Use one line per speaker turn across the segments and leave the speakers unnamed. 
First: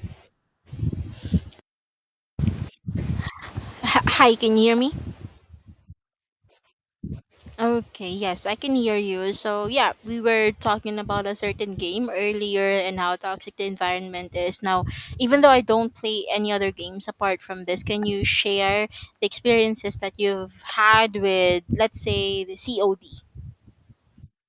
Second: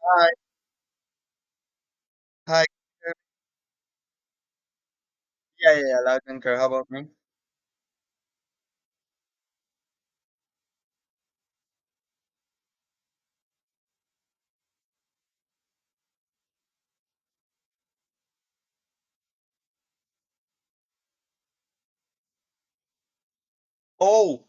Hi, hi.
Hi, can you hear me?
Yeah, yeah, yeah, loud and clear. How about me?
Okay, yes, I can hear you. So, yeah, we were talking about a certain game earlier and how toxic the environment is. Now, even though I don't play any other games apart from this, can you share the experiences that you've had with, let's say, the COD?
Oh,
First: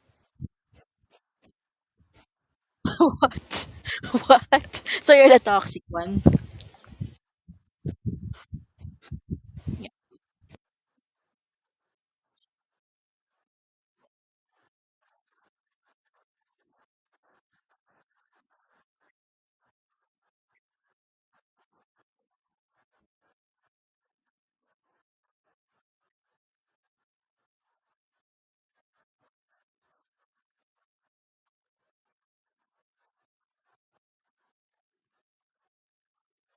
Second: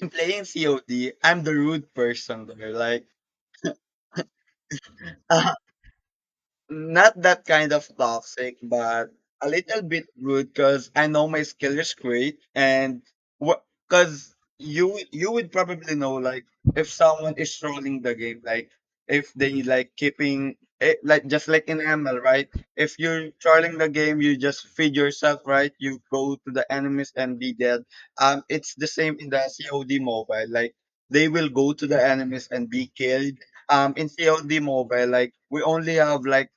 in playing COD, I'm the rude person there. Like,
What? What? So, you're the toxic one.
Not that kind of toxic, but a little
Yeah.
bit rude because I know my skill is great and what because you would probably know, like, if someone is trolling the game, like if they like keeping it, like just like in ML, right? If you're trolling the game, you just feed yourself, right? You go to the enemies and be dead. It's the same in the COD Mobile, like they will go to the enemies and be killed. In COD Mobile, like we only have like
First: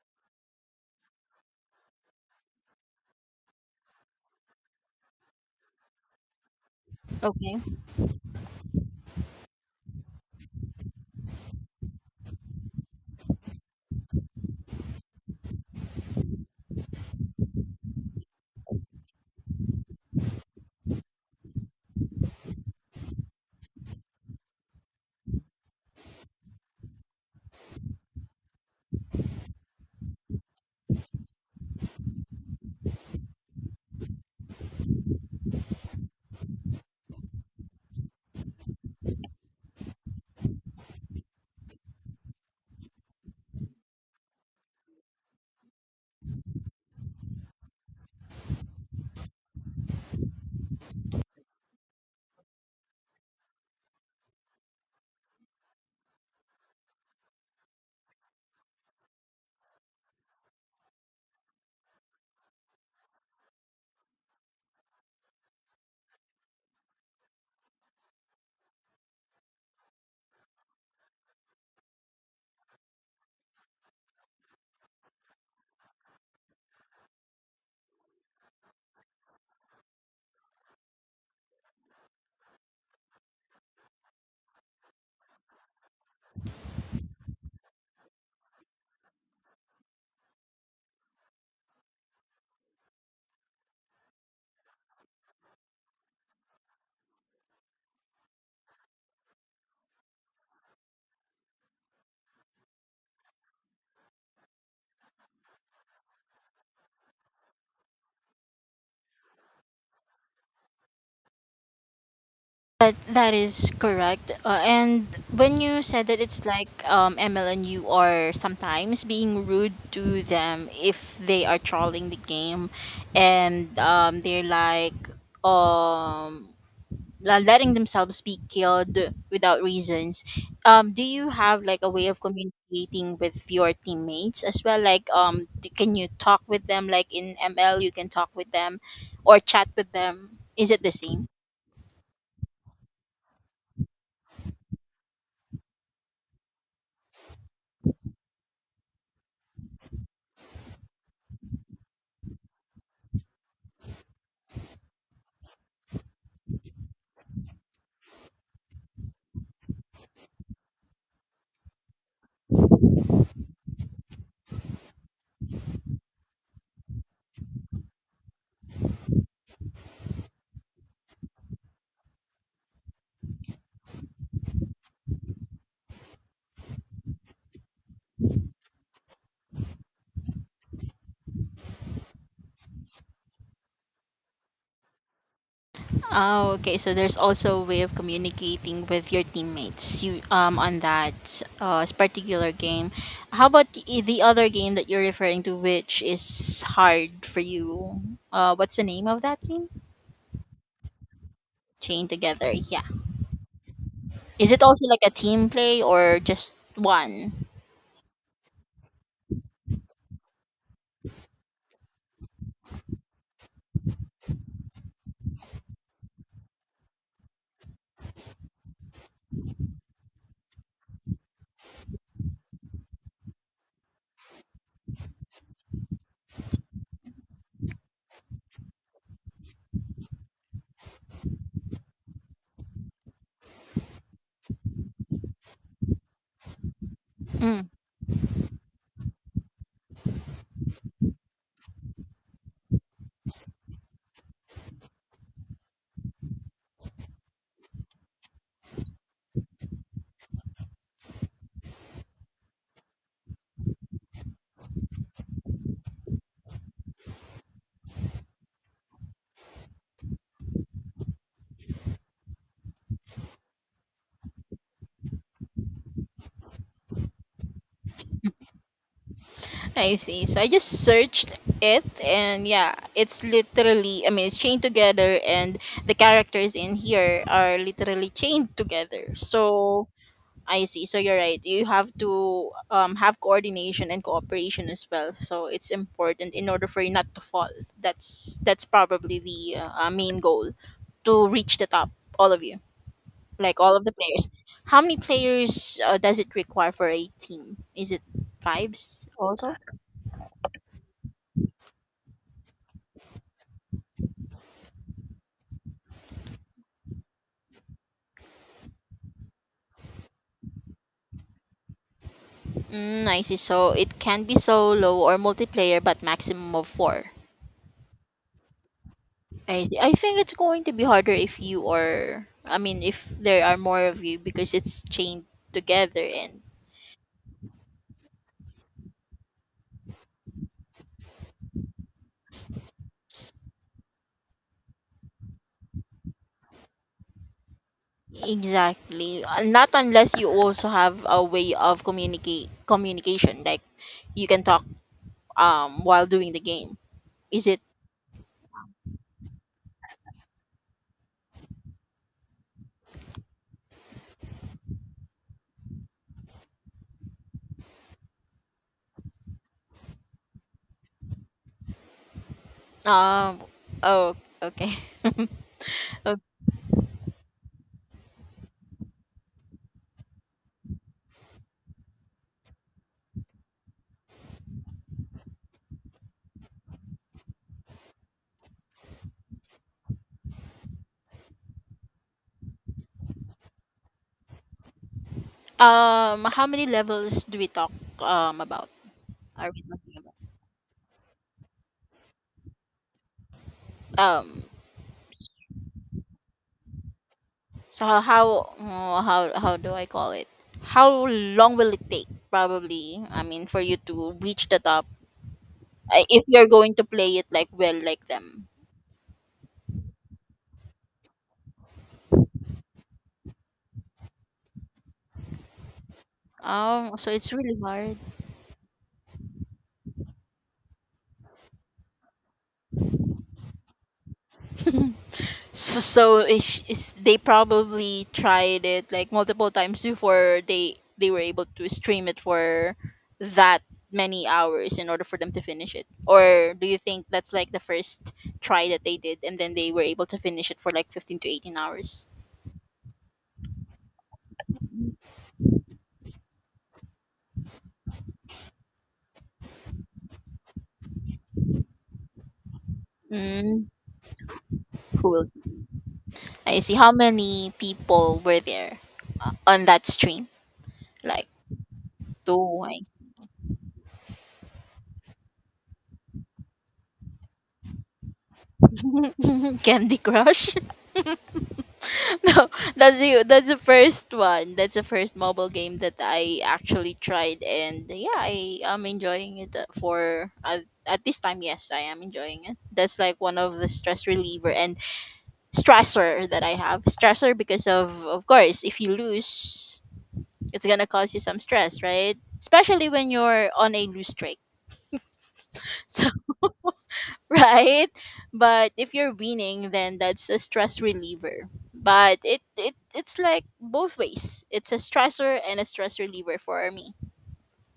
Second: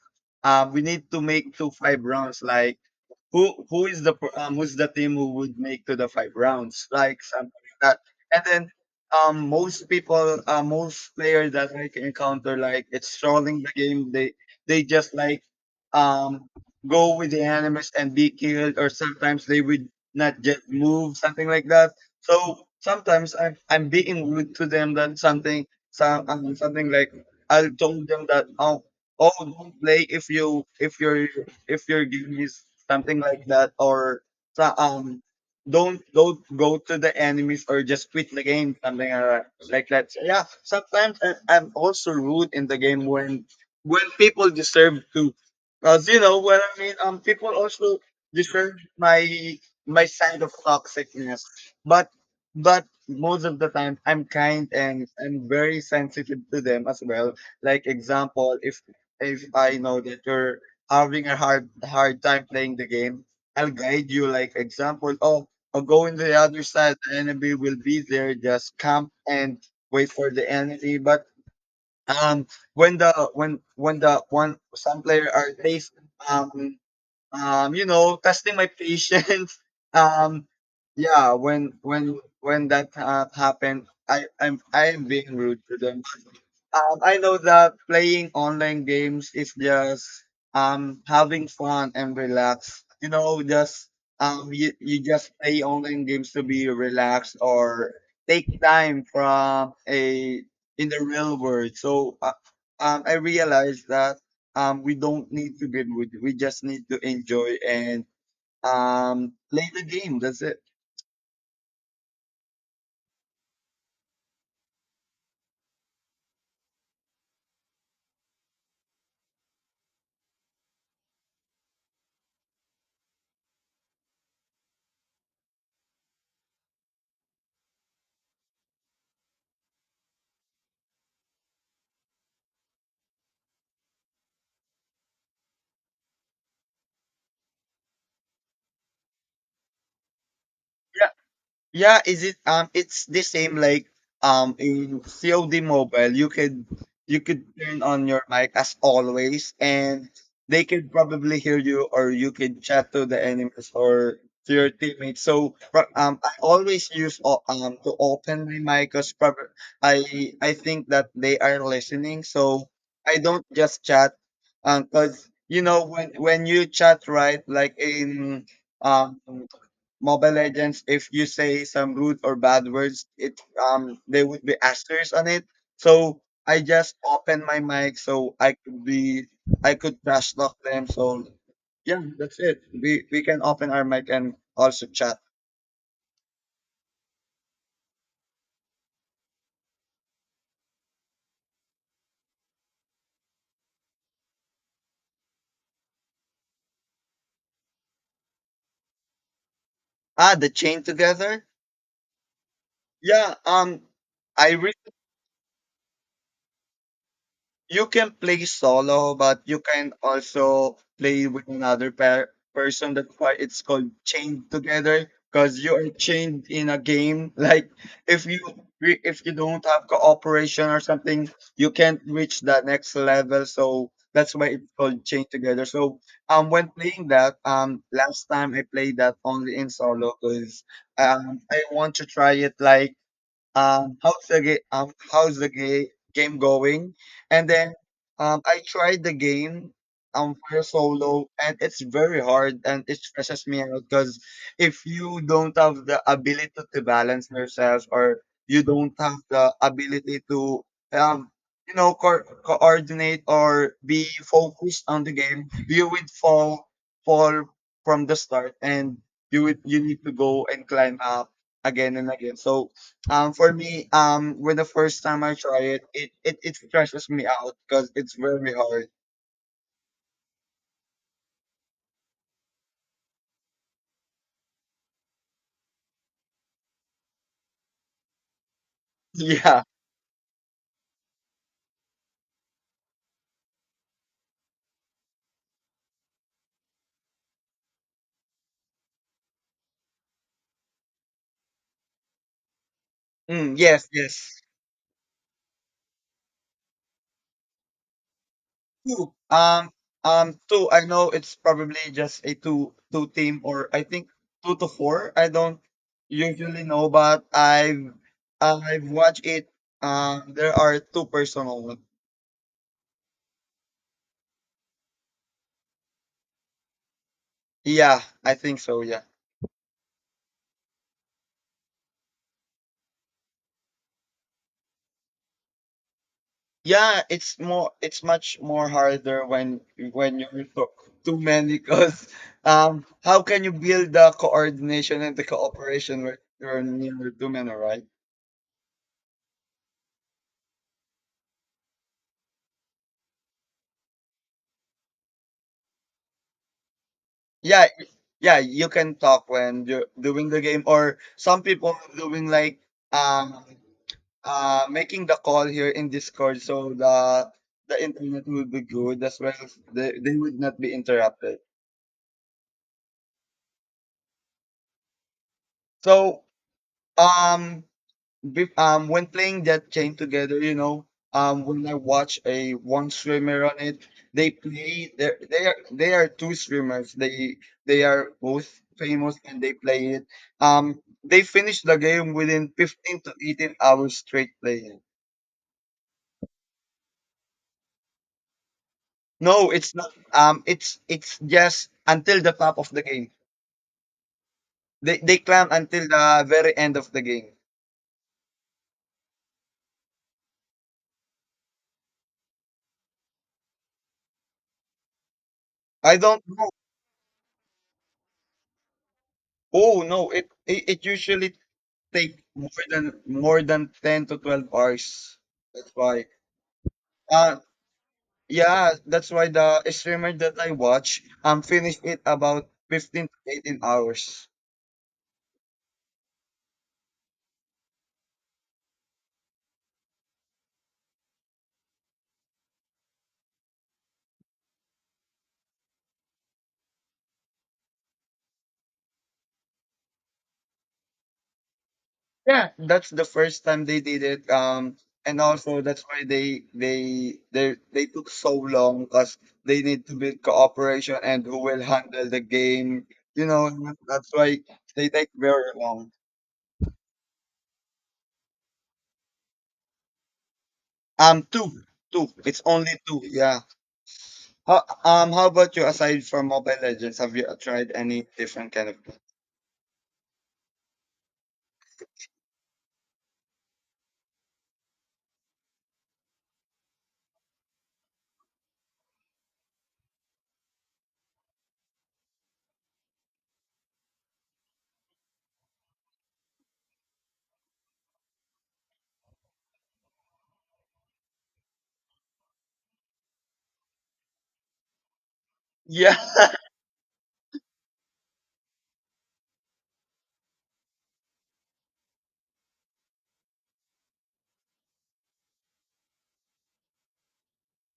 we need to make two five rounds, like who is the who's the team who would make to the 5 rounds, like something
Okay.
like that. And then most most players that I can encounter, like it's trolling the game. They just like um go with the animus and be killed, or sometimes they would not just move, something like that. So sometimes I'm being rude to them, that something, something like, I told them that, oh, oh don't play if you if your game is something like that, or so- um, don't go to the enemies, or just quit the game, something like that. Like that. So, yeah, sometimes I'm also rude in the game when people deserve to, because you know what I mean. People also deserve my side of toxicness, but most of the time I'm kind and I'm very sensitive to them as well. Like example, if I know that you're having a hard time playing the game, I'll guide you. Like example, oh, I'll go in the other side. The enemy will be there. Just camp and wait for the enemy. But um, when the one some player are facing testing my patience. Um, yeah, when that happened, I am being rude to them. I know that playing online games is just having fun and relax. You know, just you just play online games to be relaxed, or take time from a in the real world. So I realized that we don't need to get with. We just need to enjoy and play the game. That's it.
That is correct. And when you said that it's like MLN, you are sometimes being rude to them if they are trolling the game, and they're like um letting themselves be killed without reasons. Do you have like a way of communicating with your teammates as well? Like d can you talk with them? Like in ML, you can talk with them, or chat with them. Is it the same?
Yeah, is it it's the same, like, in COD Mobile you could, turn on your mic as always, and they could probably hear you, or you could chat to the enemies or to your teammates. So I always use to open my mic, because I think that they are listening. So I don't just chat because when you chat, right? Like in um Mobile Legends, if you say some rude or bad words, it there would be asterisks on it. So I just open my mic, so I could be, I could trash talk them. So yeah, that's it. We can open our mic and also chat.
Oh, okay. So there's also a way of communicating with your teammates you on that particular game. How about the other game that you're referring to, which is hard for you? What's the name of that game?
Ah, the Chain Together.
Chain Together. Yeah.
Yeah.
Is
I
it also like a team play or just one?
you can play solo, but you can also play with another pair person. That's why it's called Chained Together, because you are chained in a game. Like if if you don't have cooperation or something, you can't reach the next level. So that's why it's called Chained Together. So when playing that, last time I played that only in solo, because I want to try it, like, how's the game? How's the game going? And
Mm,
then I tried the game for solo, and it's very hard, and it stresses me out, because if you don't have the ability to balance yourself, or you don't have the ability to um coordinate or be focused on the game, you would fall from the start, and you need to go and climb up again and again. So for me, when the first time I try it, it stresses me out because it's very hard.
I see. So I just searched it, and yeah, it's literally. I mean, it's chained together, and the characters in here are literally chained together.
Yeah.
So I see. So you're right. You have to have coordination and cooperation as well. So it's important in order for you not to fall. That's probably the main goal to reach the top. All of you,
Mm,
like all of
yes.
the players.
Yes.
How many players does it require for a team? Is it fives
Two.
also?
Two. I know it's probably just a two team, or I think two to four. I don't usually know, but I've watched it. There are two personal. One.
Mm, I see. So it can be solo or multiplayer, but maximum of four.
Yeah. I think so. Yeah.
I see. I think it's going to be harder if you are, I mean, if there are more of you because it's chained together and
Yeah, it's much more harder when you're too many, because how can you build the coordination and the cooperation when you're near too many, right?
exactly. Not unless you also have a way of communicate communication, like you can talk while doing the game. Is it
Yeah, yeah, you can talk when you're doing the game, or some people are doing, like, um making the call here in Discord, so the internet will be good as well. They, would not be interrupted.
um oh, okay. Okay.
So um when playing that game together, when I watch a one streamer on it, they play, there, they are two streamers. They are both famous, and they play it, they finish the game within 15 to 18 hours straight playing.
How many levels do we talk about? Are
No,
we
it's not,
talking about?
it's it's just until the top of the game.
Um.
They climb until the very end of the game.
So how mm, how do I call it? How long will it take? Probably, I mean, for you to reach the top
I don't
if you're
know.
going to play it like well like them.
Oh, no, it it usually take more than 10 to 12 hours. That's why.
Oh, so it's
Uh
really hard.
yeah, that's why the streamer that I watch finished it about 15 to 18 hours.
So, is they probably tried it like multiple times before they were able to stream it for that many hours in order for them to finish it. Or do you think that's like the first try that they did and then they were able to finish it for like 15 to 18 hours?
Yeah, that's the first time they did it. And also, that's why they took so long, because they need to build cooperation and who will handle the game. You know,
Mm,
that's why they take
Full.
very long.
I see. How many people were there on that stream?
Um
Like
two, two. It's
two.
only
I-
two. Yeah. How about you, aside from Mobile Legends, have you tried any different kind of?
Candy Crush. No, that's you. That's the first one. That's the first mobile game that I actually tried, and yeah, I am enjoying it for at this time. Yes, I am enjoying it. That's like one of the stress reliever and stressor that I have. Stressor because of course, if you lose, it's gonna cause you some stress, right? Especially when you're on a lose streak.
Yeah,
Right? But if you're winning, then that's a stress reliever. But it's like both ways. It's a stressor and a stress reliever for me.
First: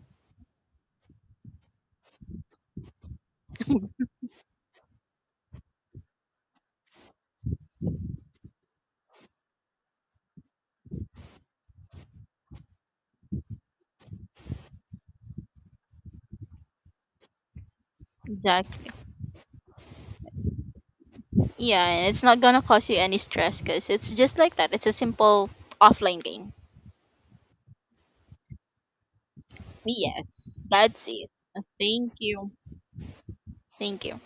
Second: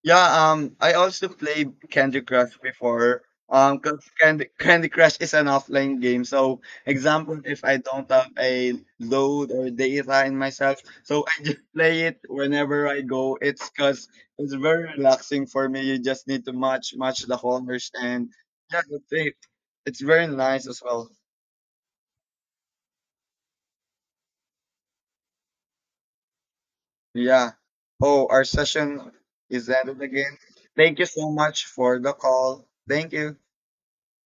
Yeah, I also played Candy Crush before. Cuz Candy Crush is an offline game. So, example, if I don't have a load or data in myself, so I just play it whenever I go. It's cuz it's very relaxing for me. You just need to match the corners, and yeah,
Exactly.
that's it. It's very nice as well.
Yeah, and it's not gonna cause you any stress because it's just like that. It's a simple offline game.
Yeah. Oh, our session is ended again. Thank you
That's it.
so much for the call. Thank you.
Thank you.